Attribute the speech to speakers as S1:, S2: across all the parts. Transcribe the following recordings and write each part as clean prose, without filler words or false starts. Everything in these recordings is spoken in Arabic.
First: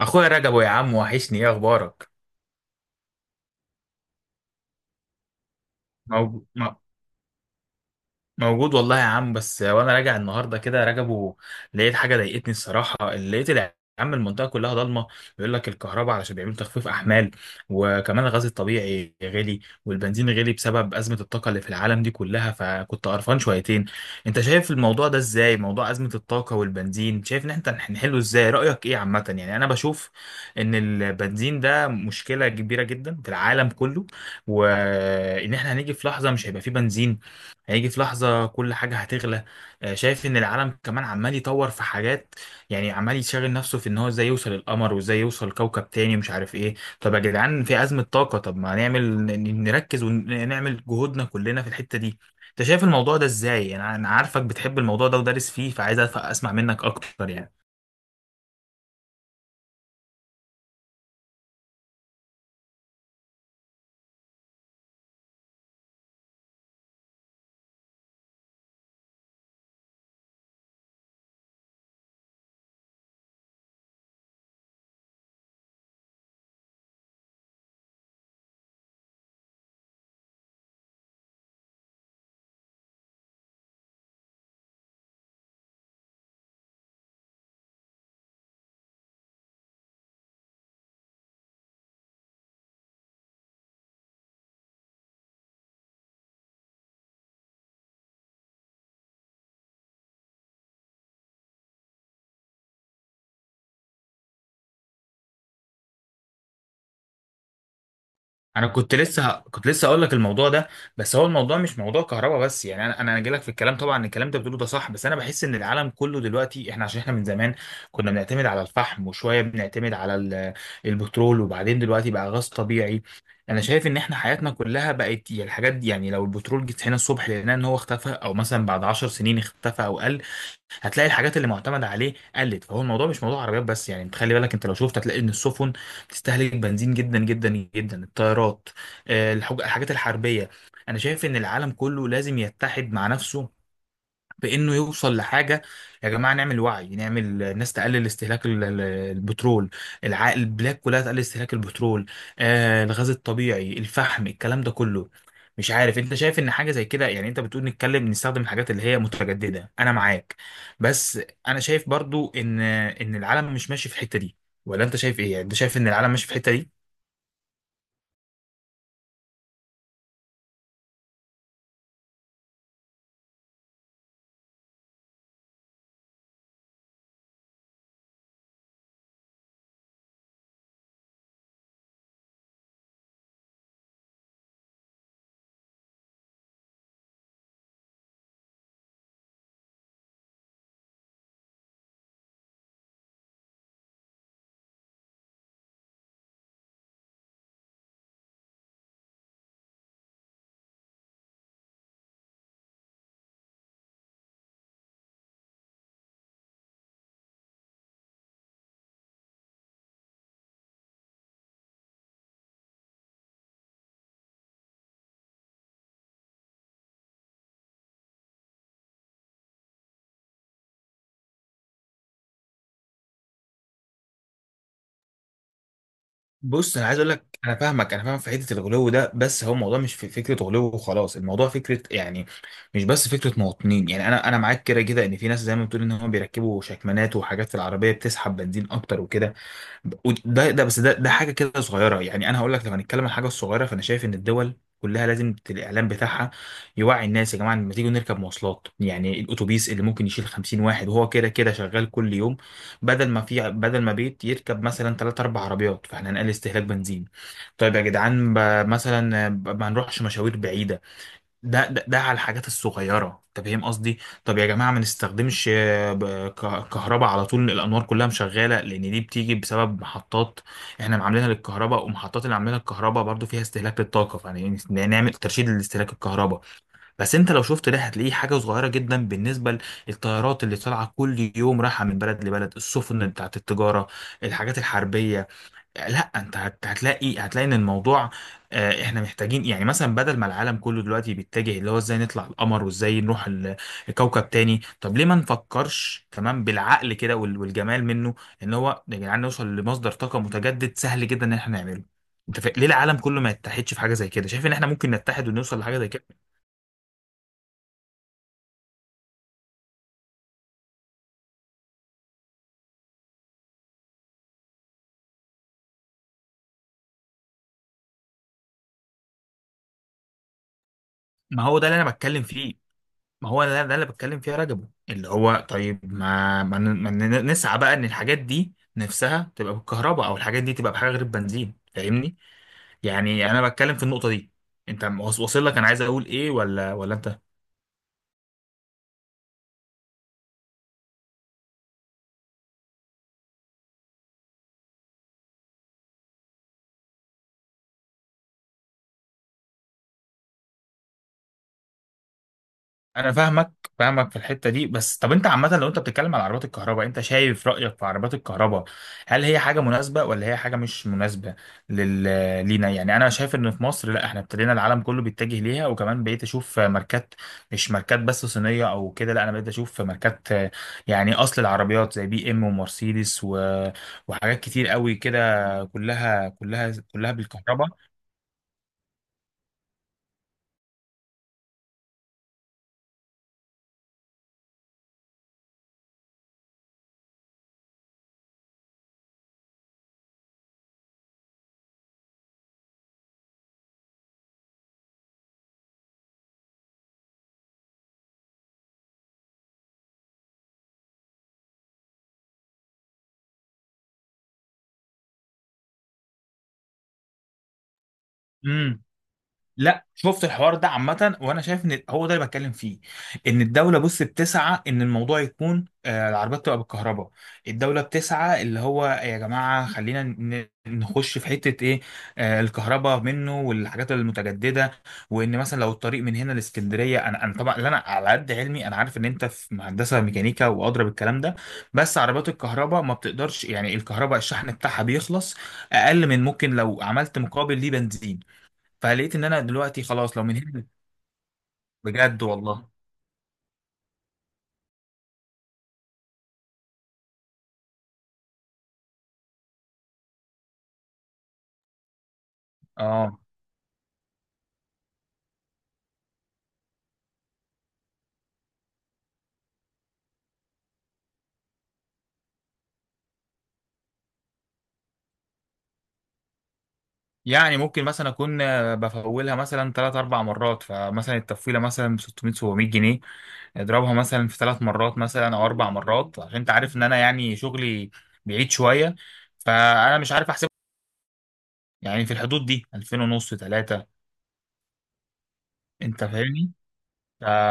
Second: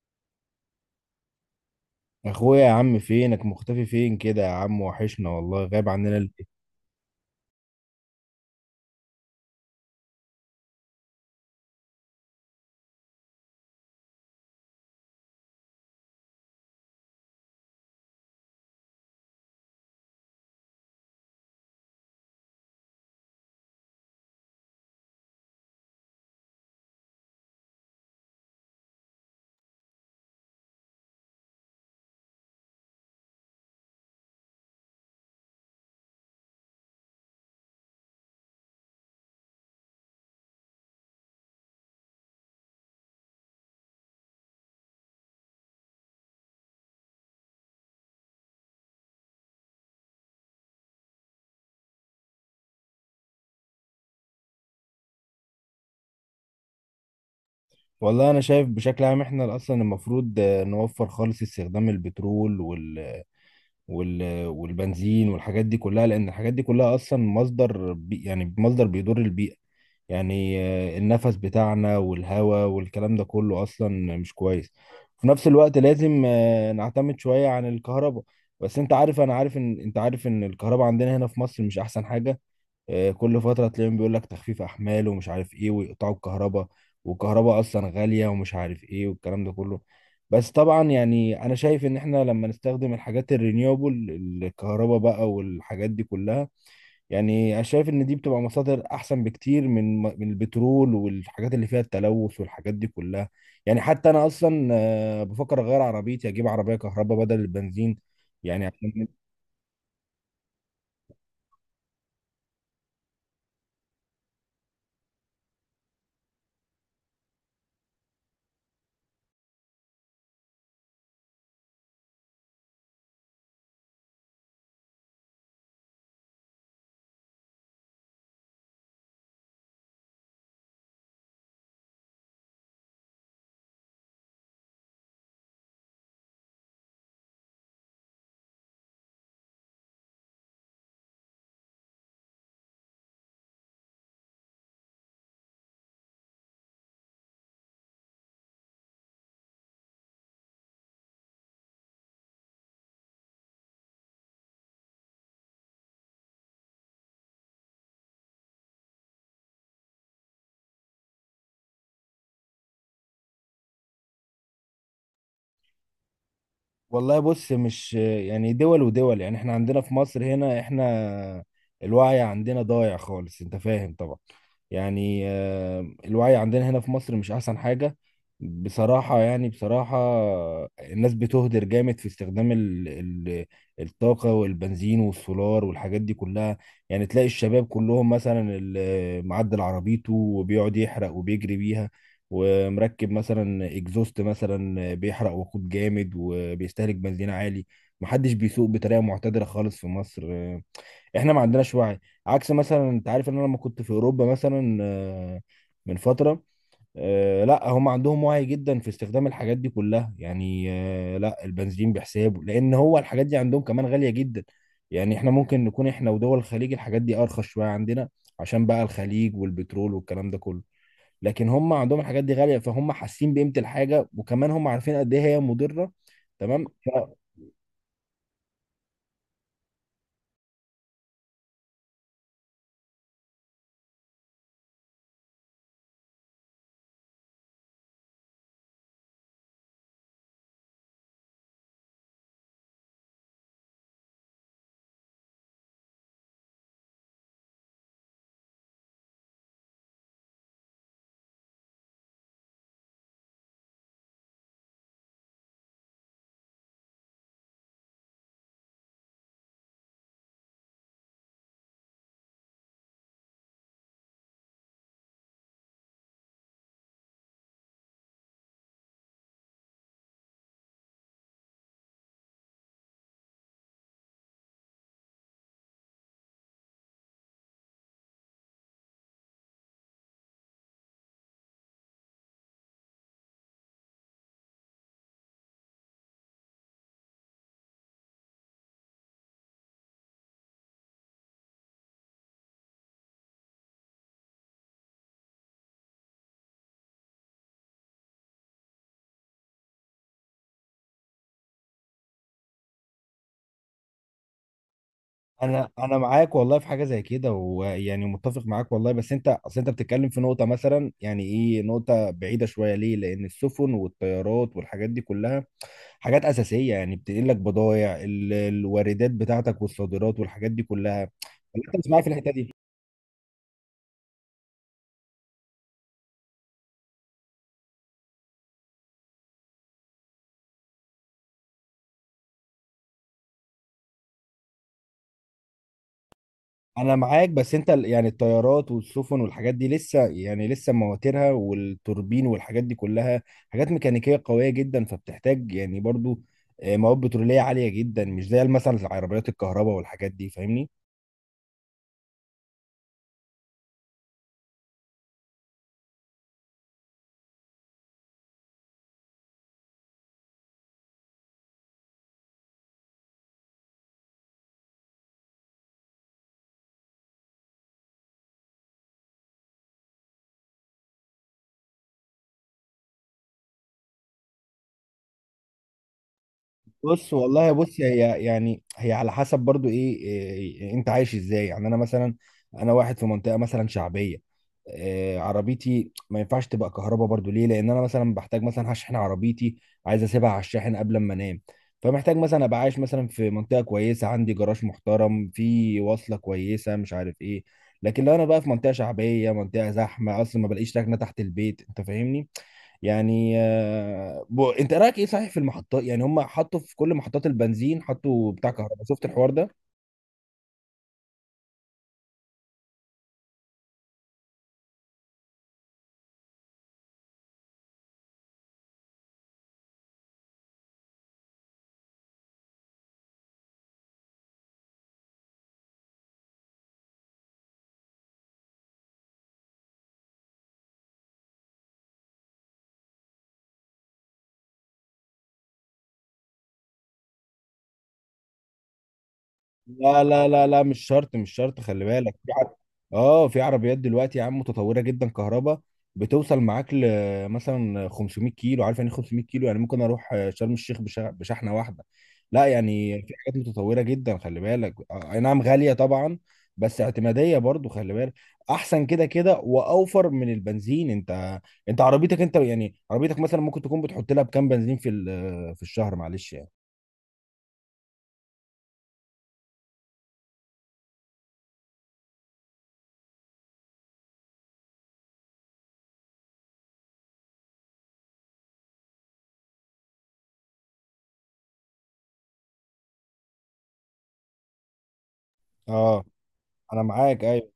S1: اخويا رجبو يا عم، وحشني. ايه اخبارك؟
S2: اخويا يا عم فينك مختفي فين كده يا عم وحشنا والله، غايب عننا ليه؟
S1: موجود, موجود والله يا عم. بس وانا راجع النهارده كده راجبه لقيت حاجه ضايقتني الصراحه. لقيت يا عم المنطقه كلها ضلمه، بيقول لك الكهرباء علشان بيعملوا تخفيف احمال، وكمان الغاز الطبيعي غالي والبنزين غالي بسبب ازمه الطاقه اللي في العالم دي كلها، فكنت قرفان شويتين. انت شايف الموضوع ده ازاي؟ موضوع ازمه الطاقه والبنزين، شايف ان احنا هنحله ازاي؟ رايك ايه؟ عامه يعني انا بشوف ان البنزين ده مشكله كبيره جدا في العالم كله، وان احنا هنيجي في لحظه مش هيبقى فيه بنزين. هيجي في لحظة كل حاجة هتغلى. آه، شايف ان العالم كمان عمال يطور في حاجات، يعني عمال يشغل نفسه في ان هو ازاي يوصل القمر وازاي يوصل كوكب تاني مش عارف ايه. طب يا جدعان في أزمة طاقة، طب ما نعمل نركز ونعمل جهودنا كلنا في الحتة دي. انت شايف الموضوع ده ازاي؟ أنا عارفك بتحب الموضوع ده ودارس فيه، فعايز اسمع منك اكتر يعني.
S2: والله انا شايف بشكل عام احنا اصلا المفروض نوفر خالص استخدام البترول والبنزين والحاجات دي كلها، لان الحاجات دي كلها اصلا مصدر بيضر البيئة. يعني النفس بتاعنا والهواء والكلام ده كله اصلا مش كويس. في نفس الوقت لازم نعتمد شوية عن الكهرباء. بس انت عارف، انا عارف ان انت عارف ان الكهرباء عندنا هنا في مصر مش احسن حاجة. كل فترة تلاقيهم بيقول لك تخفيف أحمال ومش عارف إيه، ويقطعوا الكهرباء. والكهرباء أصلا غالية ومش عارف إيه والكلام ده كله. بس طبعا يعني أنا شايف إن إحنا لما نستخدم الحاجات الرينيوبل، الكهرباء بقى والحاجات دي كلها، يعني أنا شايف إن دي بتبقى مصادر أحسن بكتير من البترول والحاجات اللي فيها التلوث والحاجات دي كلها. يعني حتى أنا أصلا بفكر أغير عربيتي، أجيب عربية كهرباء بدل البنزين، يعني
S1: انا كنت
S2: عشان.
S1: لسه ه- كنت لسه اقول لك الموضوع ده. بس هو الموضوع مش موضوع كهرباء بس، يعني انا جاي لك في الكلام. طبعا الكلام انت بتقوله ده صح، بس انا بحس ان العالم كله دلوقتي احنا عشان احنا من زمان كنا بنعتمد على الفحم وشويه بنعتمد على البترول، وبعدين دلوقتي بقى غاز طبيعي. انا شايف ان احنا حياتنا كلها بقت يعني الحاجات دي، يعني لو البترول جيت هنا الصبح لقينا ان هو اختفى، او مثلا بعد 10 سنين اختفى او قل، هتلاقي الحاجات اللي معتمد عليه قلت. فهو الموضوع مش موضوع عربيات بس يعني. انت خلي بالك، انت لو شفت هتلاقي ان السفن بتستهلك بنزين جدا جدا جدا، الطيارات، آه، الحاجات الحربيه. انا شايف ان العالم كله لازم يتحد مع نفسه بانه يوصل لحاجه. يا جماعه نعمل وعي، نعمل الناس تقلل استهلاك البترول، البلاد كلها تقلل استهلاك البترول، آه الغاز الطبيعي، الفحم، الكلام ده كله. مش عارف انت شايف ان حاجه زي كده؟ يعني انت بتقول نتكلم نستخدم الحاجات اللي هي متجدده، انا معاك، بس انا شايف برضو ان العالم مش ماشي في الحته دي، ولا انت شايف ايه؟ يعني انت شايف ان العالم ماشي في الحته دي؟
S2: والله بص، مش يعني دول ودول، يعني احنا عندنا في مصر هنا، احنا الوعي عندنا ضايع خالص، انت فاهم طبعا. يعني الوعي عندنا هنا في مصر مش احسن حاجة بصراحة، يعني بصراحة. الناس بتهدر جامد في استخدام ال الطاقة والبنزين والسولار والحاجات دي كلها. يعني تلاقي الشباب كلهم مثلا اللي معدل عربيته وبيقعد يحرق وبيجري بيها، ومركب مثلا اكزوست مثلا بيحرق وقود جامد وبيستهلك بنزين عالي. محدش بيسوق بطريقه معتدله خالص في مصر. احنا ما عندناش وعي. عكس مثلا، انت عارف ان انا لما كنت في اوروبا مثلا من فتره، لا هم عندهم وعي جدا في استخدام الحاجات دي كلها. يعني لا، البنزين بحسابه، لان هو الحاجات دي عندهم كمان غاليه جدا. يعني احنا ممكن نكون احنا ودول الخليج الحاجات دي ارخص شويه عندنا، عشان بقى الخليج والبترول والكلام ده كله. لكن هم عندهم الحاجات دي غاليه، فهم حاسين بقيمه الحاجه، وكمان هم عارفين قد ايه هي مضره. تمام.
S1: بص انا عايز اقول لك، انا فاهمك، انا فاهم في حته الغلو ده. بس هو الموضوع مش في فكره غلو وخلاص، الموضوع فكره يعني مش بس فكره مواطنين. يعني انا معاك كده كده ان في ناس زي ما بتقول ان هم بيركبوا شكمانات وحاجات في العربيه بتسحب بنزين اكتر وكده، وده ده بس ده ده حاجه كده صغيره يعني. انا هقول لك، لو هنتكلم عن حاجه صغيره فانا شايف ان الدول كلها لازم الاعلام بتاعها يوعي الناس. يا جماعه لما تيجوا نركب مواصلات، يعني الاتوبيس اللي ممكن يشيل 50 واحد وهو كده كده شغال كل يوم، بدل ما بيت يركب مثلا 3 4 عربيات، فاحنا هنقلل استهلاك بنزين. طيب يا جدعان، ما نروحش مشاوير بعيده. ده على الحاجات الصغيرة، انت فاهم قصدي. طب يا جماعة ما نستخدمش كهرباء على طول، الأنوار كلها مشغالة. لأن دي بتيجي بسبب محطات احنا معاملينها للكهرباء، ومحطات اللي عاملينها للكهرباء برضو فيها استهلاك للطاقة، فيعني نعمل ترشيد لاستهلاك الكهرباء. بس انت لو شفت ده هتلاقيه حاجة صغيرة جدا بالنسبة للطيارات اللي طالعة كل يوم رايحة من بلد لبلد، السفن بتاعت التجارة، الحاجات الحربية. لا انت هتلاقي هتلاقي ان الموضوع، آه، احنا محتاجين يعني، مثلا بدل ما العالم كله دلوقتي بيتجه اللي هو ازاي نطلع القمر وازاي نروح الكوكب تاني، طب ليه ما نفكرش تمام بالعقل كده؟ والجمال منه ان هو يا جدعان نوصل لمصدر طاقة متجدد سهل جدا ان احنا نعمله. انت ليه العالم كله ما يتحدش في حاجة زي كده؟ شايف ان احنا ممكن نتحد ونوصل
S2: فانا
S1: لحاجة زي كده؟
S2: معاك والله في حاجه زي كده، ويعني متفق معاك والله. بس انت اصل انت بتتكلم في نقطه مثلا، يعني ايه، نقطه بعيده شويه، ليه؟ لان السفن والطيارات والحاجات دي كلها حاجات اساسيه، يعني بتنقل لك بضائع ال- الواردات بتاعتك والصادرات والحاجات دي كلها.
S1: ما هو ده
S2: انت
S1: اللي
S2: مش
S1: انا
S2: معايا في
S1: بتكلم
S2: الحته دي.
S1: فيه. ما هو ده اللي بتكلم فيها رجبه، اللي هو طيب ما ما, ن- ما ن- نسعى بقى ان الحاجات دي نفسها تبقى بالكهرباء، او الحاجات دي تبقى بحاجه غير البنزين. فاهمني؟ يعني انا بتكلم في النقطه دي. انت واصل لك انا عايز اقول ايه ولا
S2: انا
S1: انت؟
S2: معاك، بس انت ال- يعني الطيارات والسفن والحاجات دي لسه، يعني لسه مواترها والتوربين والحاجات دي كلها حاجات ميكانيكيه قويه جدا، فبتحتاج يعني برضو مواد بتروليه عاليه جدا، مش زي مثلا العربيات الكهرباء والحاجات دي، فاهمني.
S1: انا فاهمك، فاهمك في الحته دي. بس طب انت عامه لو انت بتتكلم على عربات الكهرباء، انت شايف رايك في عربات الكهرباء؟ هل هي حاجه مناسبه، ولا هي حاجه مش مناسبه لل... لينا يعني؟ انا شايف ان في مصر، لا احنا ابتدينا، العالم كله بيتجه ليها، وكمان بقيت اشوف ماركات، مش ماركات بس صينيه او كده، لا انا بقيت اشوف ماركات يعني اصل، العربيات زي بي ام ومرسيدس وحاجات كتير قوي كده، كلها كلها
S2: بص
S1: كلها
S2: والله،
S1: بالكهرباء.
S2: بص، هي يعني هي على حسب برضو ايه, إيه إيه، انت عايش ازاي. يعني انا مثلا، انا واحد في منطقه مثلا شعبيه، إيه، عربيتي ما ينفعش تبقى كهرباء برضو، ليه؟ لان انا مثلا بحتاج، مثلا هشحن عربيتي، عايز اسيبها على الشاحن قبل ما انام. فمحتاج مثلا ابقى عايش مثلا في منطقه كويسه، عندي جراج محترم، في واصله كويسه، مش عارف ايه. لكن لو انا بقى في منطقه شعبيه، منطقه زحمه، اصلا ما بلاقيش ركنه تحت البيت، انت فاهمني. يعني انت رايك ايه صحيح في المحطات؟ يعني هم حطوا في كل محطات البنزين حطوا بتاع كهرباء،
S1: امم.
S2: شفت الحوار ده؟
S1: لا شفت الحوار ده عامة، وانا شايف ان هو ده اللي بتكلم فيه، ان الدولة، بص، بتسعى ان الموضوع يكون، آه، العربيات تبقى بالكهرباء. الدولة بتسعى اللي هو يا جماعة خلينا نخش في حتة ايه، آه، الكهرباء منه والحاجات المتجددة. وان مثلا لو الطريق من هنا لاسكندرية، انا طبعا، لا انا على قد علمي انا عارف ان انت في مهندسة ميكانيكا وادرى بالكلام ده، بس عربيات الكهرباء ما بتقدرش، يعني الكهرباء الشحن بتاعها بيخلص اقل من ممكن لو عملت مقابل ليه بنزين. فلقيت ان انا دلوقتي
S2: لا
S1: خلاص، لو
S2: لا
S1: من
S2: لا لا
S1: هنا،
S2: مش شرط، مش شرط. خلي بالك،
S1: بجد
S2: في عر...
S1: والله.
S2: اه في عربيات دلوقتي يا عم متطوره جدا كهرباء، بتوصل معاك ل مثلا 500 كيلو، عارف يعني إيه 500 كيلو؟ يعني ممكن اروح شرم الشيخ بشحنه واحده. لا يعني في
S1: اه،
S2: حاجات متطوره جدا، خلي بالك، اي نعم غاليه طبعا، بس اعتماديه برضو، خلي بالك احسن كده كده، واوفر من البنزين. انت عربيتك، انت يعني عربيتك مثلا ممكن تكون بتحط لها بكام بنزين في ال- في الشهر؟ معلش يعني.
S1: يعني ممكن مثلا اكون، آه، بفولها مثلا ثلاث اربع مرات، فمثلا التفويله مثلا ب 600 700 جنيه. اضربها مثلا في ثلاث مرات مثلا او اربع مرات، عشان انت عارف ان انا يعني شغلي بعيد شويه. فانا مش عارف احسب يعني، في الحدود دي 2000 ونص 3.
S2: اه
S1: انت فاهمني؟
S2: انا معاك
S1: ف...
S2: ايوه.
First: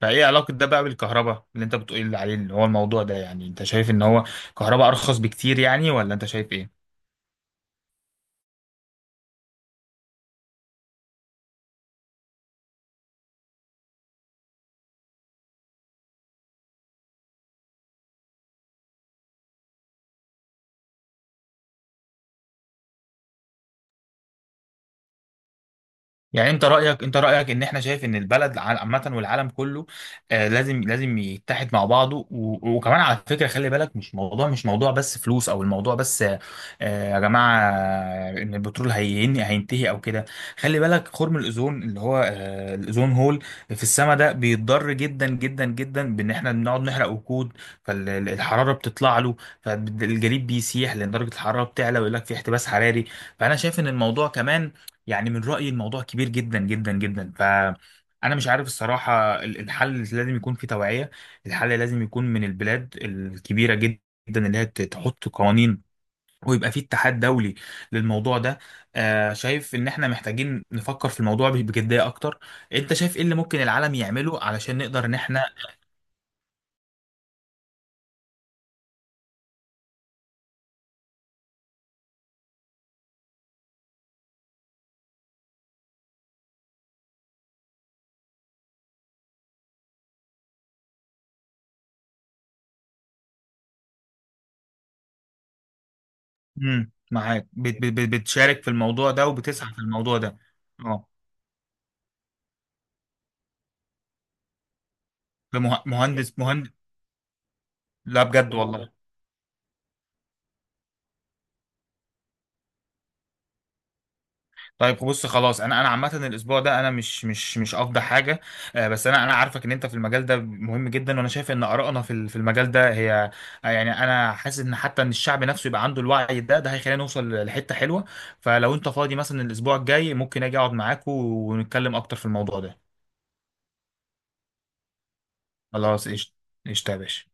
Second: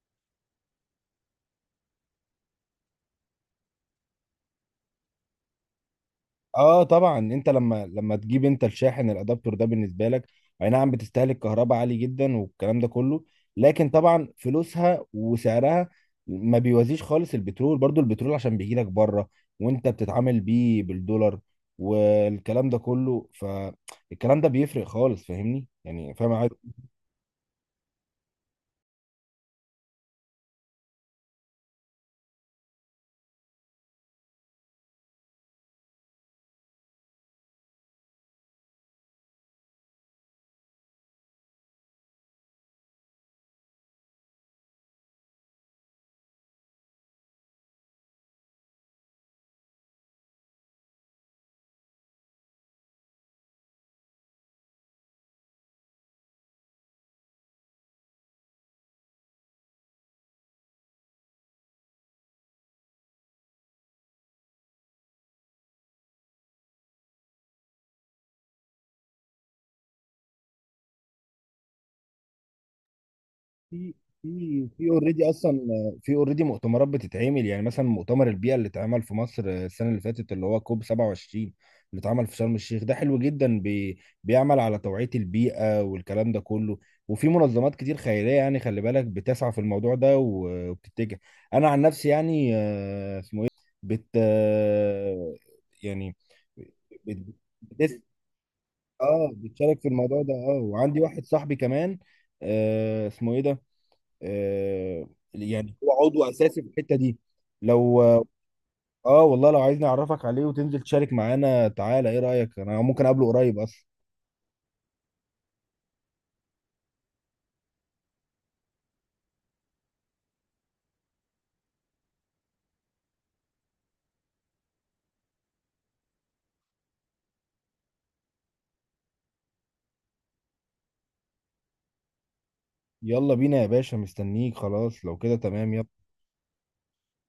S1: فايه علاقه ده بقى بالكهرباء اللي انت بتقول عليه؟ اللي هو الموضوع ده يعني، انت شايف ان هو كهرباء ارخص بكتير يعني، ولا انت شايف
S2: اه
S1: ايه؟
S2: طبعا انت لما تجيب انت الشاحن الادابتور ده بالنسبه لك، اي نعم بتستهلك كهرباء عالي جدا والكلام ده كله، لكن طبعا فلوسها وسعرها ما بيوازيش خالص البترول. برضو البترول عشان بيجي لك بره، وانت بتتعامل بيه بالدولار والكلام ده كله، فالكلام ده بيفرق خالص، فاهمني يعني، فاهم.
S1: يعني انت رايك، انت رايك ان احنا، شايف ان البلد عامه والعالم كله، آه، لازم يتحد مع بعضه، وكمان على فكره خلي بالك مش موضوع، مش موضوع بس فلوس، او الموضوع بس آه، يا جماعه، آه، ان البترول هين هينتهي او كده. خلي بالك خرم الاوزون، اللي هو آه الاوزون هول في السماء، ده بيتضر جدا جدا جدا بان احنا بنقعد نحرق وقود، فالحراره بتطلع له، فالجليد بيسيح لان درجه الحراره بتعلى، ويقول لك في احتباس حراري. فانا شايف ان الموضوع كمان، يعني من رأيي الموضوع كبير جدا جدا جدا. فأنا مش عارف الصراحة، الحل لازم يكون في توعية. الحل لازم يكون من البلاد الكبيرة جدا، اللي هي تحط قوانين، ويبقى في اتحاد دولي للموضوع ده. آه، شايف ان احنا محتاجين نفكر في الموضوع بجدية اكتر. انت شايف ايه اللي ممكن العالم
S2: في
S1: يعمله
S2: في
S1: علشان
S2: في
S1: نقدر ان
S2: اوريدي
S1: احنا؟
S2: اصلا، في اوريدي مؤتمرات بتتعمل، يعني مثلا مؤتمر البيئه اللي اتعمل في مصر السنه اللي فاتت، اللي هو كوب 27، اللي اتعمل في شرم الشيخ ده، حلو جدا، بيعمل على توعيه البيئه والكلام ده كله. وفي منظمات كتير خيريه يعني، خلي بالك، بتسعى في الموضوع ده و- وبتتجه. انا عن نفسي يعني اسمه ايه، بت آه، يعني بت
S1: معاك،
S2: بتس-
S1: بتشارك في الموضوع ده
S2: اه
S1: وبتسعى في
S2: بتشارك في
S1: الموضوع
S2: الموضوع ده.
S1: ده.
S2: اه وعندي
S1: اه،
S2: واحد صاحبي كمان اسمه ايه ده، يعني هو عضو اساسي
S1: مهندس
S2: في الحته دي. لو
S1: لا
S2: اه،
S1: بجد والله.
S2: والله لو عايزني اعرفك عليه وتنزل تشارك معانا، تعالى، ايه رايك؟ انا ممكن اقابله قريب اصلا.
S1: طيب بص خلاص، انا انا عامه الاسبوع ده انا مش افضل حاجه، آه، بس انا عارفك ان انت في المجال ده مهم جدا، وانا شايف ان ارائنا في في المجال ده هي، آه، يعني انا حاسس ان حتى ان الشعب نفسه يبقى عنده الوعي ده هيخلينا نوصل لحته حلوه. فلو انت فاضي مثلا الاسبوع الجاي، ممكن اجي اقعد معاك ونتكلم اكتر في الموضوع ده.
S2: يلا بينا يا باشا، مستنيك. خلاص لو كده تمام، يلا.
S1: خلاص قشطه. قشطه يا باشا.